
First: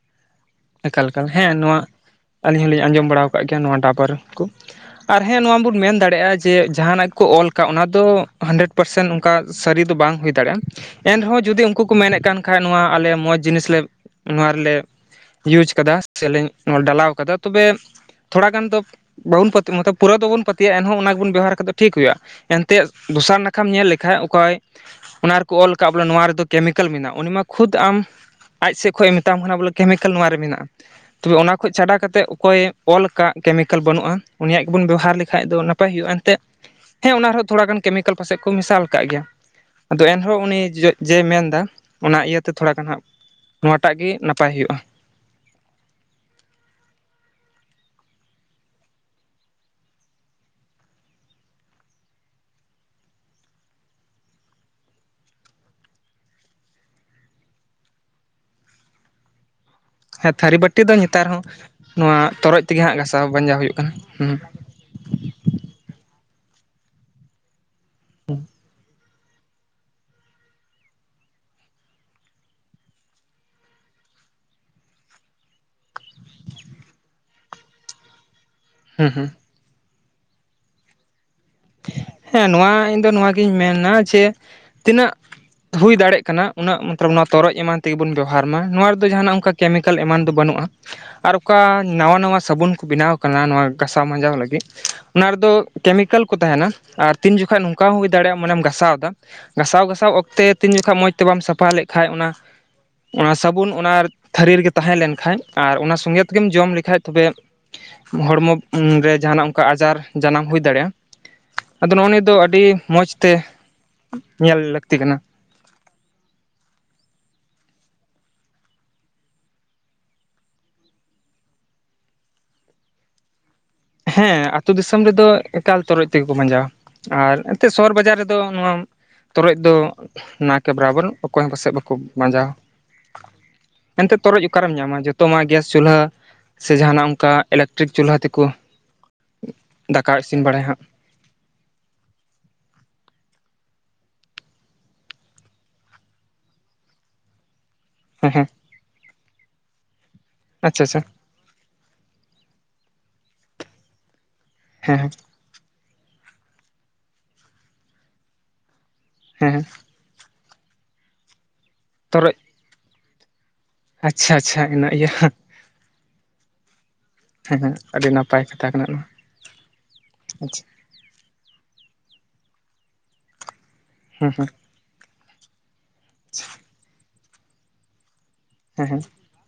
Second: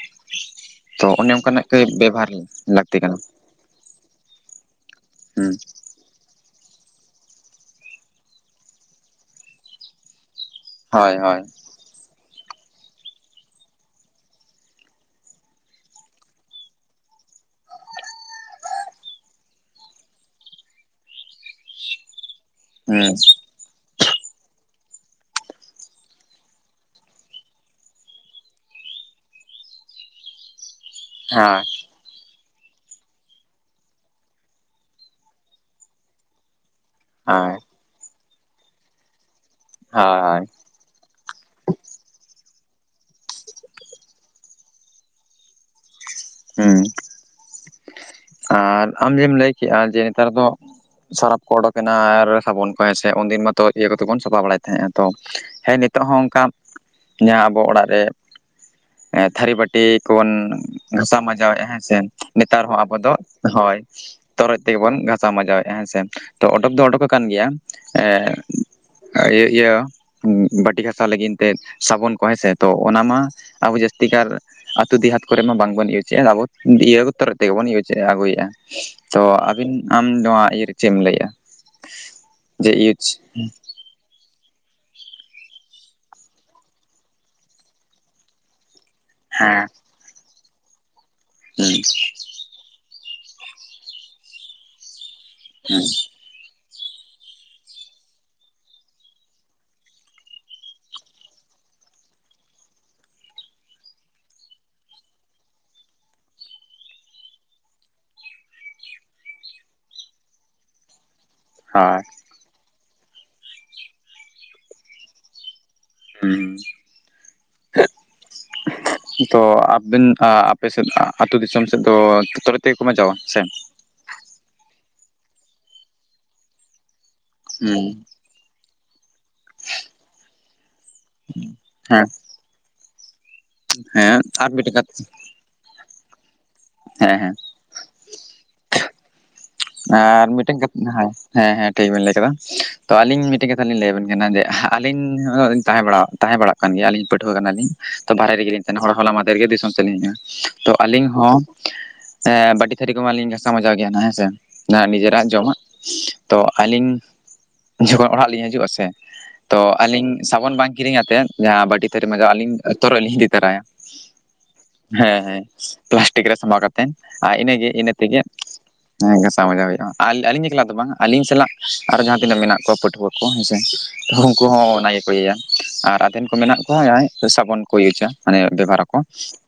ᱛᱚ ᱮᱠᱟᱞ ᱮᱠᱟᱞ, ᱚᱱᱮ ᱦᱮᱸ ᱚᱱᱠᱟᱱᱟᱜ ᱱᱚᱶᱟ ᱜᱮ ᱵᱮᱵᱚᱦᱟᱨ ᱟᱹᱞᱤᱧ ᱦᱚᱸᱞᱤᱧ ᱞᱟᱹᱠᱛᱤ ᱟᱸᱡᱚᱢ ᱠᱟᱱᱟ ᱵᱟᱲᱟ ᱟᱠᱟᱫ ᱜᱮᱭᱟ ᱱᱚᱶᱟ ᱰᱟᱵᱚᱨ ᱠᱚ, ᱟᱨ ᱦᱮᱸ ᱦᱩᱸ ᱱᱚᱶᱟ ᱵᱚᱱ ᱢᱮᱱ ᱫᱟᱲᱮᱭᱟᱜᱼᱟ ᱡᱮ ᱡᱟᱦᱟᱱᱟᱜ ᱜᱮ ᱠᱚ ᱚᱞ ᱟᱠᱟᱫ, ᱚᱱᱟ ᱫᱚ ᱦᱟᱱᱰᱨᱮᱰ ᱯᱟᱨᱥᱮᱱ ᱚᱱᱠᱟ ᱥᱟᱹᱨᱤ ᱫᱚ ᱵᱟᱝ ᱦᱩᱭ ᱫᱟᱲᱮᱭᱟᱜᱼᱟ ᱾ ᱦᱳᱭ ᱮᱱ ᱦᱳᱭ ᱨᱮᱦᱚᱸ ᱡᱩᱫᱤ ᱩᱱᱠᱩ ᱠᱚ ᱢᱮᱱᱮᱫ ᱠᱟᱱ ᱠᱷᱟᱡ, ᱱᱚᱣᱟ ᱟᱞᱮ ᱢᱚᱸᱡᱽ ᱡᱤᱱᱤᱥ ᱞᱮ ᱱᱚᱣᱟ ᱨᱮᱞᱮ ᱤᱭᱩᱡᱽ ᱠᱟᱫᱟ ᱥᱮᱞᱤᱧ ᱰᱟᱞᱟᱣ ᱠᱟᱫᱟ, ᱛᱚᱵᱮ ᱛᱷᱚᱲᱟ ᱜᱟᱱ ᱫᱚ ᱵᱟᱵᱚᱱ [unintelligible] ᱯᱩᱨᱟᱹ ᱫᱚᱵᱚᱱ ᱯᱟᱹᱛᱭᱟᱹᱜᱼᱟ, ᱮᱱᱦᱚᱸ ᱚᱱᱟ ᱜᱮᱵᱚᱱ ᱵᱮᱵᱚᱦᱟᱨ ᱠᱟᱛᱮᱫ ᱴᱷᱤᱠ ᱦᱩᱭᱩᱜᱼᱟ ᱾ ᱮᱱ ᱛᱮᱫ ᱦᱩᱸ ᱫᱚᱥᱟᱨ ᱱᱟᱠᱷᱟᱢ ᱧᱮᱞ ᱞᱮᱠᱷᱟᱡ ᱚᱠᱚᱭ ᱚᱱᱟ ᱨᱮᱠᱚ ᱚᱞ ᱟᱠᱟᱫ ᱵᱚᱞᱮ ᱱᱚᱣᱟ ᱨᱮᱫᱚ ᱠᱮᱢᱤᱠᱮᱞ ᱢᱮᱱᱟᱜᱼᱟ, ᱩᱱᱤ ᱢᱟ ᱠᱷᱩᱫᱽ ᱟᱢ ᱟᱡ ᱥᱮᱫ ᱠᱷᱚᱡᱮ ᱢᱮᱛᱟᱢ ᱠᱟᱱᱟ ᱵᱚᱞᱮ ᱠᱮᱢᱤᱠᱮᱞ ᱱᱚᱶᱟ ᱨᱮ ᱢᱮᱱᱟᱜᱼᱟ ᱾ ᱛᱚᱵᱮ ᱚᱱᱟ ᱦᱳᱭ ᱠᱷᱚᱡ ᱪᱷᱟᱰᱟ ᱠᱟᱛᱮᱫ ᱚᱠᱚᱭ ᱚᱞ ᱟᱠᱟᱜ ᱠᱮᱢᱤᱠᱮᱞ ᱵᱟᱹᱱᱩᱜᱼᱟ, ᱩᱱᱤᱭᱟᱜ ᱜᱮᱵᱚᱱ ᱵᱮᱵᱚᱦᱟᱨ ᱞᱮᱠᱷᱟᱡ ᱫᱚ ᱱᱟᱯᱟᱭ ᱦᱩᱭᱩᱜᱼᱟ ᱮᱱᱛᱮᱜ ᱾ ᱦᱮᱸ ᱚᱱᱟ ᱨᱮᱦᱚᱸ ᱦᱳᱭ ᱛᱷᱚᱲᱟ ᱜᱟᱱ ᱠᱮᱢᱤᱠᱮᱞ ᱯᱟᱥᱮᱡ ᱠᱚ ᱢᱮᱥᱟᱞ ᱟᱠᱟᱜ ᱜᱮᱭᱟ ᱾ ᱟᱫᱚ ᱮᱱᱦᱚᱸ ᱦᱳᱭ ᱩᱱᱤ ᱡᱮ ᱢᱮᱱ ᱫᱟ ᱚᱱᱟ ᱤᱭᱟᱹᱛᱮ ᱛᱷᱚᱲᱟ ᱜᱟᱱ ᱦᱟᱜ ᱱᱚᱣᱟᱴᱟᱜ ᱜᱮ ᱱᱟᱯᱟᱭ ᱦᱩᱭᱩᱜᱼᱟ ᱾ ᱦᱩᱸ ᱾ ᱟᱨ ᱟᱢ ᱡᱮᱢ ᱞᱟᱹᱭ ᱠᱮᱜᱼᱟ, ᱡᱮ ᱱᱮᱛᱟᱨ ᱫᱚ ᱥᱟᱨᱟᱯᱷ ᱠᱚ ᱚᱰᱚᱠᱮᱱᱟ ᱟᱨ ᱥᱟᱵᱚᱱ ᱠᱚ ᱦᱮᱸᱥᱮ, ᱩᱱᱫᱤᱱ ᱢᱟᱛᱚ ᱤᱭᱟᱹ ᱠᱚᱛᱮ ᱵᱚᱱ ᱥᱟᱯᱷᱟ ᱵᱟᱲᱟᱭᱮᱫ ᱛᱟᱦᱮᱸᱜᱼᱟ ᱛᱚ ᱾ ᱦᱮᱸ ᱱᱤᱛᱚᱜ ᱦᱚᱸ ᱚᱱᱠᱟ ᱡᱟᱦᱟᱸ ᱟᱵᱚ ᱚᱲᱟᱜ ᱨᱮ ᱛᱷᱟᱹᱨᱤ ᱵᱟᱹ ᱴᱤ ᱠᱚ ᱵᱚᱱ ᱦᱮᱸ ᱛᱷᱟᱹᱨᱤ ᱵᱟᱹᱴᱤ ᱫᱚ ᱜᱷᱟᱥᱟᱣ ᱱᱮᱛᱟᱨ ᱦᱚᱸ ᱢᱟᱡᱟᱣᱮᱫᱼᱟ ᱦᱮᱸᱥᱮ, ᱱᱚᱣᱟ ᱛᱚᱨᱚᱡ ᱱᱮᱛᱟᱨ ᱦᱚᱸ ᱛᱮᱜᱮ ᱟᱵᱚ ᱦᱟᱸᱜ ᱫᱚ ᱜᱷᱟᱥᱟᱣ ᱵᱟᱧᱡᱟᱣ ᱦᱩᱭᱩᱜ ᱦᱚᱭ ᱠᱟᱱᱟ ᱦᱩᱸ ᱛᱚᱨᱚᱡ ᱛᱮᱜᱮ ᱵᱚᱱ ᱜᱷᱟᱥᱟᱣ ᱢᱟᱡᱟᱣᱮᱫᱼᱟ ᱦᱮᱸᱥᱮ, ᱛᱚ ᱚᱰᱚᱠ ᱫᱚ ᱚᱰᱚᱠ ᱟᱠᱟᱱ ᱜᱮᱭᱟ ᱾ ᱮᱸᱻ ᱤᱭᱟᱹ ᱤᱭᱟᱹ ᱵᱟᱹᱴᱤ ᱜᱷᱟᱥᱟᱣ ᱞᱟᱹᱜᱤᱱ ᱛᱮ ᱥᱟᱵᱚᱱ ᱠᱚ ᱦᱮᱸᱥᱮ, ᱛᱚ ᱚᱱᱟ ᱢᱟ ᱟᱵᱚ ᱡᱟᱹᱥᱛᱤ ᱠᱟᱨ ᱟᱹᱛᱩ ᱫᱮᱦᱟᱛ ᱠᱚᱨᱮ ᱢᱟ ᱵᱟᱝᱵᱚᱱ ᱤᱭᱩᱡᱮᱜᱼᱟ, ᱟᱵᱚ ᱤᱭᱟᱹ ᱛᱚᱨᱚᱡ ᱛᱮᱜᱮ ᱵᱚᱱ ᱤᱭᱩᱡᱽ ᱪᱮᱫ ᱮ ᱟᱹᱜᱩᱭᱮᱫᱼᱟ, ᱦᱩᱸ ᱛᱚ ᱦᱩᱸ ᱟᱵᱤᱱ ᱟᱢ ᱱᱚᱣᱟ ᱤᱭᱟᱹᱨᱮ ᱪᱮᱫ ᱮᱢ ᱞᱟᱹᱭᱮᱫᱼᱟ? ᱦᱮᱸ ᱡᱮ ᱱᱚᱣᱟ ᱤᱧ ᱤᱭᱩᱡᱽ ᱫᱚ ᱱᱚᱣᱟᱜᱤᱧ ᱢᱮᱱᱟ ᱡᱮ ᱛᱤᱱᱟᱹᱜ ᱦᱩᱭ ᱫᱟᱲᱮᱜ ᱠᱟᱱᱟ ᱩᱱᱟᱹᱜ ᱢᱚᱛᱞᱚᱵ ᱱᱚᱣᱟ ᱛᱚᱨᱚᱡ ᱮᱢᱟᱱ ᱛᱮᱜᱮ ᱵᱚᱱ ᱵᱮᱵᱚᱦᱟᱨ ᱢᱟ, ᱱᱚᱣᱟ ᱫᱚ ᱡᱟᱦᱟᱱᱟᱜ ᱚᱱᱠᱟ ᱦᱮᱸ ᱠᱮᱢᱤᱠᱮᱞ ᱮᱢᱟᱱ ᱫᱚ ᱵᱟᱹᱱᱩᱜᱼᱟ, ᱟᱨ ᱦᱩᱸ ᱚᱠᱟ ᱱᱟᱣᱟ ᱱᱟᱣᱟ ᱥᱟᱵᱚᱱ ᱠᱚ ᱵᱮᱱᱟᱣ ᱠᱟᱱᱟ ᱱᱟᱣᱟ ᱜᱟᱥᱟᱣ ᱢᱟᱸᱡᱟᱣ ᱞᱟᱹᱜᱤᱫ ᱚᱱᱟ ᱨᱮᱫᱚ ᱦᱩᱸ ᱠᱮᱢᱤᱠᱮᱞ ᱛᱟᱦᱮᱱᱟ ᱟᱨ ᱛᱤᱱ ᱡᱚᱠᱷᱚᱡ ᱱᱚᱝᱠᱟ ᱦᱚᱸ ᱦᱩᱭ ᱫᱟᱲᱮᱭᱟᱜᱼᱟ ᱢᱟᱱᱮᱢ ᱜᱟᱥᱟᱣ ᱫᱟ ᱾ ᱜᱟᱥᱟᱣ ᱜᱟᱥᱟᱣ ᱚᱠᱛᱮ ᱛᱤᱱ ᱡᱚᱠᱷᱚᱡ ᱢᱚᱸᱡᱽ ᱛᱮ ᱵᱟᱢ ᱥᱟᱯᱷᱟ ᱞᱮᱡ ᱠᱷᱟᱡ ᱚᱱᱟ ᱚᱱᱟ ᱥᱟᱵᱩᱱ ᱚᱱᱟ ᱛᱷᱟᱹᱨᱤ ᱨᱮᱜᱮ ᱛᱟᱦᱮᱸ ᱞᱮᱱᱠᱷᱟᱡ ᱟᱨ ᱚᱱᱟ ᱥᱚᱸᱜᱮ ᱛᱮᱜᱮᱢ ᱡᱚᱢ ᱞᱮᱠᱷᱟᱡ ᱛᱚᱵᱮ ᱦᱚᱲᱢᱚ ᱨᱮ ᱡᱟᱦᱟᱱᱟᱜ ᱚᱱᱠᱟ ᱟᱡᱟᱨ ᱡᱟᱱᱟᱢ ᱦᱩᱭ ᱫᱟᱲᱮᱭᱟᱜᱼᱟ ᱾ ᱟᱫᱚ ᱦᱳᱭ ᱱᱚᱜᱼᱱᱤᱭᱟᱹ ᱫᱚ ᱟᱹᱰᱤ ᱢᱚᱸᱡᱽ ᱛᱮ ᱧᱮᱞ ᱞᱟᱹᱠᱛᱤ ᱠᱟᱱᱟ ᱾ ᱦᱩᱸ ᱾ [inaudible] ᱛᱚ ᱟᱵᱤᱱ ᱟᱯᱮ ᱥᱮᱫ ᱟᱹᱛᱩ ᱫᱤᱥᱚᱢ ᱥᱮᱫ ᱫᱚ ᱛᱚᱨᱟᱡ ᱛᱮᱜᱮ ᱠᱚ ᱢᱟᱸᱡᱟᱣᱟ ᱥᱮ? ᱦᱮᱸ ᱟᱹᱛᱩ ᱫᱤᱥᱚᱢ ᱨᱮᱫᱚ ᱮᱠᱟᱞ ᱛᱚᱨᱚᱡ ᱛᱮᱜᱮ ᱠᱚ ᱢᱟᱸᱡᱟᱣᱟ, ᱟᱨ ᱮᱱᱛᱮᱫ ᱦᱮᱸ ᱥᱚᱦᱚᱨ ᱵᱟᱡᱟᱨ ᱨᱮ ᱫᱚ ᱱᱚᱣᱟ ᱛᱚᱨᱚᱡ ᱫᱚ ᱱᱟ ᱠᱮ ᱵᱚᱨᱟᱵᱚᱨ, ᱚᱠᱚᱭ ᱦᱚᱸ ᱯᱟᱥᱮᱡ ᱵᱟᱠᱚ ᱦᱮᱸ ᱢᱟᱸᱡᱟᱣᱟ ᱾ ᱦᱮᱸ ᱮᱱᱛᱮᱫ ᱛᱚᱨᱚᱡ ᱟᱨ ᱚᱠᱟᱨᱮᱢ ᱢᱤᱫᱴᱮᱱ ᱧᱟᱢᱟ ᱠᱟᱛᱷᱟ ᱡᱚᱛᱚ ᱢᱟ ᱜᱮᱥ ᱪᱩᱞᱦᱟᱹ ᱥᱮ ᱡᱟᱦᱟᱱᱟᱜ ᱦᱮᱸ ᱚᱱᱠᱟ ᱦᱮᱸ ᱤᱞᱮᱠᱴᱨᱤᱠ ᱪᱩᱞᱦᱟᱹ ᱛᱮᱠᱚ ᱫᱟᱠᱟ ᱟᱨ ᱤᱥᱤᱱ ᱢᱤᱫᱴᱮᱱ ᱵᱟᱲᱟᱭᱟ ᱠᱟ ᱦᱟᱸᱜ ᱦᱮᱸ ᱦᱮᱸ ᱦᱮᱸ ᱴᱷᱤᱠ ᱵᱤᱱ ᱞᱟᱹᱭ ᱠᱟᱫᱟ, ᱛᱚ ᱟᱞᱤᱧ ᱢᱤᱫᱴᱮᱱ ᱠᱟᱛᱷᱟ ᱞᱤᱧ ᱞᱟᱹᱭ ᱟᱵᱤᱱ ᱠᱟᱱᱟ ᱡᱮ ᱟᱞᱤᱧᱻ ᱛᱟᱦᱮᱸ ᱵᱟᱲᱟᱣ ᱛᱟᱦᱮᱸ ᱵᱟᱲᱟᱜ ᱠᱟᱱ ᱜᱮᱭᱟᱞᱤᱧ ᱯᱟᱹᱴᱷᱩᱣᱟᱹ ᱠᱟᱱᱟᱞᱤᱧ ᱛᱚ ᱦᱮᱸ ᱵᱟᱦᱨᱮ ᱦᱮᱸ ᱨᱮᱜᱮ ᱞᱤᱧ ᱛᱟᱦᱮᱱᱟ ᱾ ᱦᱚᱲ-ᱦᱚᱞᱟ ᱢᱟᱫᱷᱮᱨ ᱜᱮ ᱫᱤᱥᱚᱢ ᱥᱮᱫᱞᱤᱧ ᱦᱮᱡ ᱱᱟ, ᱛᱚ ᱟᱪᱪᱷᱟ ᱟᱪᱪᱷᱟ ᱟᱞᱤᱧ ᱦᱚᱸ ᱵᱟᱹᱴᱤ ᱛᱷᱟᱹᱨᱤ ᱠᱚᱢᱟᱞᱤᱧ ᱜᱷᱟᱥᱟᱣ ᱢᱟᱸᱡᱟᱣ ᱜᱮᱭᱟ ᱦᱮᱸᱥᱮ, ᱦᱮᱸ ᱦᱮᱸ ᱱᱤᱡᱮᱨᱟᱜ ᱡᱚᱢᱟᱜ ᱛᱚ ᱟᱹᱞᱤᱧ ᱡᱚᱠᱷᱚᱱ ᱚᱲᱟᱜ ᱞᱤᱧ ᱦᱤᱡᱩᱜᱼᱟ ᱥᱮ ᱦᱮᱸ ᱛᱚ ᱦᱮᱸ ᱟᱞᱤᱧ ᱥᱟᱵᱚᱱ ᱵᱟᱝ ᱠᱤᱨᱤᱧ ᱟᱛᱮᱫ, ᱡᱟᱦᱟᱸ ᱵᱟᱹᱴᱤ ᱛᱷᱟᱹᱨᱤ ᱢᱟᱸᱡᱟᱣ ᱛᱚᱨᱚᱡ ᱟᱹᱞᱤᱧ ᱛᱚᱨᱚᱡ ᱞᱤᱧ ᱤᱫᱤ ᱛᱟᱨᱟᱭᱟ ᱾ ᱟᱪᱪᱷᱟ ᱟᱪᱪᱷᱟ ᱤᱱᱟᱹ ᱤᱭᱟᱹ ᱦᱮᱸ ᱦᱮᱸ ᱯᱞᱟᱥᱴᱤᱠ ᱨᱮ ᱥᱟᱸᱵᱟᱣ ᱠᱟᱛᱮ ᱟᱨ ᱤᱱᱟᱹᱜᱤ ᱤᱱᱟᱹ ᱛᱮᱜᱤ ᱯᱟᱭ ᱠᱟᱛᱷᱟ ᱠᱟᱱᱟ ᱱᱚᱶᱟ ᱾ ᱥᱟᱣ ᱢᱟᱸᱡᱟᱣ ᱦᱩᱭᱩᱜᱼᱟ, ᱟᱞ-ᱟᱹᱞᱤᱧ ᱮᱠᱞᱟ ᱫᱚ ᱵᱟᱝ ᱟᱹᱞᱤᱧ ᱥᱟᱞᱟᱜ ᱟᱨ ᱦᱚ ᱡᱟᱦᱟᱸ ᱛᱤᱱᱟᱹᱜ ᱢᱮᱱᱟᱜ ᱠᱚ ᱯᱟᱹᱴᱷᱣᱟᱹ ᱠᱚ ᱦᱮᱸᱥᱮ ᱾ ᱦᱮᱸ ᱩᱱᱠᱩ ᱦᱮᱸ ᱦᱚᱸ ᱚᱱᱟ ᱜᱮᱠᱚ ᱤᱭᱟᱹᱭᱟ, ᱟᱨ ᱟᱫᱷᱮᱱ ᱠᱚ ᱢᱮᱱᱟᱜ ᱠᱚᱣᱟ ᱡᱟᱦᱟᱸᱭ ᱥᱟᱵᱚᱱ ᱠᱚ ᱤᱭᱩᱡᱟ ᱾ ᱢᱟᱱᱮ ᱵᱮᱵᱷᱟᱨ ᱟ‌ᱠᱚ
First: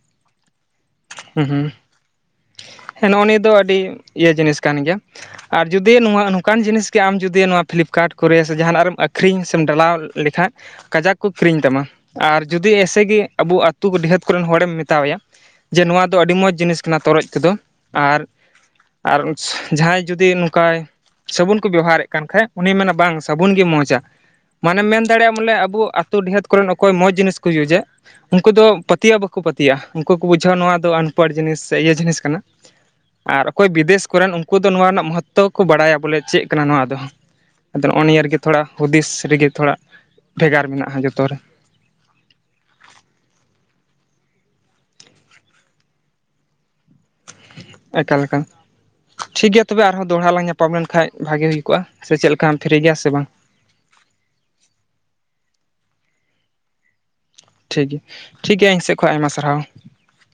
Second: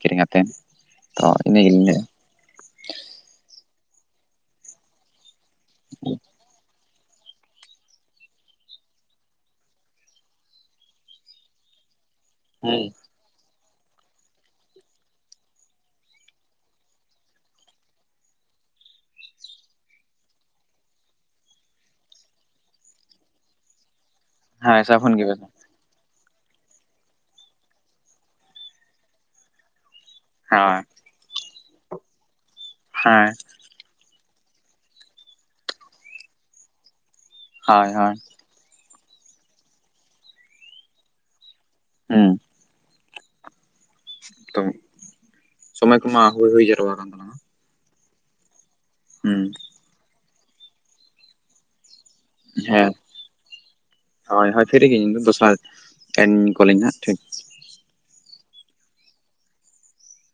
ᱠᱤᱨᱤᱧ ᱟᱛᱮ ᱾ ᱦᱩᱸ ᱦᱩᱸ, ᱦᱮᱸ ᱱᱚᱜᱼᱚ ᱱᱤᱭᱟᱹ ᱫᱚ ᱟᱹᱰᱤ ᱤᱭᱟᱹ ᱡᱤᱱᱤᱥ ᱠᱟᱱ ᱜᱮᱭᱟ ᱾ ᱟᱨ ᱡᱩᱫᱤ ᱱᱚᱣᱟ ᱱᱚᱝᱠᱟᱱ ᱡᱤᱱᱤᱥᱼᱼ ᱟᱢ ᱡᱩᱫᱤ ᱱᱚᱣᱟ ᱯᱷᱤᱞᱤᱯᱠᱟᱨᱴ ᱠᱚᱨᱮ ᱥᱮ ᱡᱟᱦᱟᱱᱟᱜ ᱨᱮᱢ ᱟᱹᱠᱷᱨᱤᱧ ᱥᱮᱢ ᱰᱟᱞᱟᱣ ᱞᱮᱠᱷᱟᱡᱼᱼ ᱠᱟᱡᱟᱠ ᱠᱚ ᱠᱤᱨᱤᱧ ᱛᱟᱢᱟ ᱟᱨ ᱡᱩᱫᱤ ᱦᱮᱸ ᱮᱭᱥᱮ ᱜᱮ ᱟᱵᱚ ᱟᱹᱛᱩ ᱰᱤᱦᱟᱹᱛ ᱠᱚᱨᱮᱱ ᱦᱚᱲᱮᱢ ᱢᱮᱛᱟᱣᱟᱭᱟᱼᱼ ᱡᱮ ᱱᱚᱣᱟ ᱫᱚ ᱟᱹᱰᱤ ᱢᱚᱡᱽ ᱡᱤᱱᱤᱥ ᱠᱟᱱᱟ ᱛᱚᱨᱚᱡ ᱛᱮᱫᱚ ᱟᱨᱼᱼ ᱟᱨ ᱡᱟᱦᱟᱸᱭ ᱡᱩᱫᱤ ᱱᱚᱝᱠᱟᱭᱼᱼ ᱥᱟᱵᱚᱱ ᱠᱚ ᱵᱮᱣᱦᱟᱨᱮᱫ ᱠᱟᱱ ᱠᱷᱟᱡ ᱩᱱᱤᱭ ᱢᱮᱱᱟ ᱵᱟᱝ ᱥᱟᱵᱚᱱ ᱜᱮ ᱢᱚᱸᱡᱟ ᱦᱮᱸ ᱢᱟᱱᱮᱢ ᱢᱮᱱ ᱥᱟᱵᱚᱱ ᱜᱮ ᱫᱟᱲᱮᱭᱟᱜᱼᱟ ᱵᱮᱥᱟ ᱵᱚᱞᱮ ᱟᱵᱚᱼᱼ ᱟᱹᱛᱩ ᱰᱤᱦᱟᱹᱛ ᱠᱚᱨᱮᱱ ᱚᱠᱚᱭ ᱢᱚᱸᱡᱽ ᱡᱤᱱᱤᱥ ᱠᱚ ᱤᱭᱩᱡᱮᱛ ᱩᱱᱠᱩ ᱫᱚ ᱯᱟᱹᱛᱭᱟᱹᱣ ᱵᱟᱠᱚ ᱯᱟᱹᱛᱭᱟᱹᱜᱼᱟ ᱩᱱᱠᱩ ᱠᱚ ᱵᱩᱡᱼᱼ ᱵᱩᱡᱷᱟᱹᱣᱼᱟ ᱱᱚᱣᱟ ᱦᱮᱸ ᱫᱚ ᱟᱱᱯᱚᱲ ᱡᱤᱱᱤᱥ ᱥᱮ ᱤᱭᱟᱹ ᱡᱤᱱᱤᱥ ᱠᱟᱱᱟ ᱦᱮᱸ ᱟᱨ ᱚᱠᱚᱭ ᱵᱤᱫᱮᱥ ᱠᱚᱨᱮᱱ ᱩᱱᱠᱩ ᱫᱚ ᱱᱚᱣᱟ ᱨᱮᱱᱟᱜ ᱢᱚᱦᱚᱛᱛᱚ ᱠᱚ ᱵᱟᱲᱟᱭᱟ ᱵᱚᱞᱮ ᱪᱮᱫ ᱠᱟᱱᱟ ᱱᱚᱣᱟ ᱫᱚ ᱟᱫᱚᱼᱼ ᱦᱳᱭ ᱱᱚᱜᱼᱚ ᱦᱳᱭ ᱱᱤᱭᱟᱹ ᱨᱮᱜᱮ ᱛᱷᱚᱲᱟ ᱦᱩᱫᱤᱥ ᱨᱮᱜᱮ ᱛᱷᱚᱲᱟ ᱵᱷᱮᱜᱟᱨ ᱢᱮᱱᱟᱜᱼᱟ ᱡᱚᱛᱚ ᱨᱮ ᱦᱩᱸ ᱛᱚ ᱥᱚᱢᱚᱭ ᱠᱚᱢᱟ ᱦᱩᱭ ᱦᱩᱭ ᱡᱟᱨᱣᱟ ᱠᱟᱱ ᱛᱟᱞᱟᱝᱟ। ᱮᱠᱟᱞ ᱮᱠᱟᱞ ᱦᱩᱸ ᱴᱷᱤᱠ ᱜᱮᱭᱟ ᱛᱚᱵᱮ ᱟᱨᱦᱚᱸ ᱫᱚᱦᱲᱟ ᱞᱟᱝ ᱧᱟᱯᱟᱢ ᱞᱮᱱᱠᱷᱟᱱ ᱵᱷᱟᱜᱤ ᱦᱩᱭ ᱠᱚᱜᱼᱟ ᱥᱮ ᱪᱮᱫᱠᱟᱼᱼ ᱟᱢ ᱯᱷᱨᱤ ᱦᱮᱸ ᱜᱮᱭᱟ ᱥᱮ ᱵᱟᱝ? ᱦᱳᱭ ᱦᱳᱭ ᱯᱷᱤᱨᱤ ᱜᱮ ᱤᱧᱫᱚ ᱫᱚᱥᱟᱨ ᱴᱮᱱ ᱠᱚᱞᱤᱧ ᱦᱟᱸᱜ ᱴᱷᱤᱠ ᱴᱷᱤᱠ ᱴᱷᱤᱠ ᱜᱮᱭᱟ ᱤᱧ ᱥᱮᱫ ᱠᱷᱚᱱ ᱟᱭᱢᱟ ᱥᱟᱨᱦᱟᱣ।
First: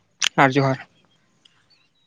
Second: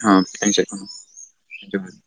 ᱦᱚᱸ ᱟᱨ ᱤᱧ ᱥᱮᱫ ᱡᱚᱦᱟᱨ ᱠᱷᱚᱱ ᱡᱚᱦᱟᱨ ᱾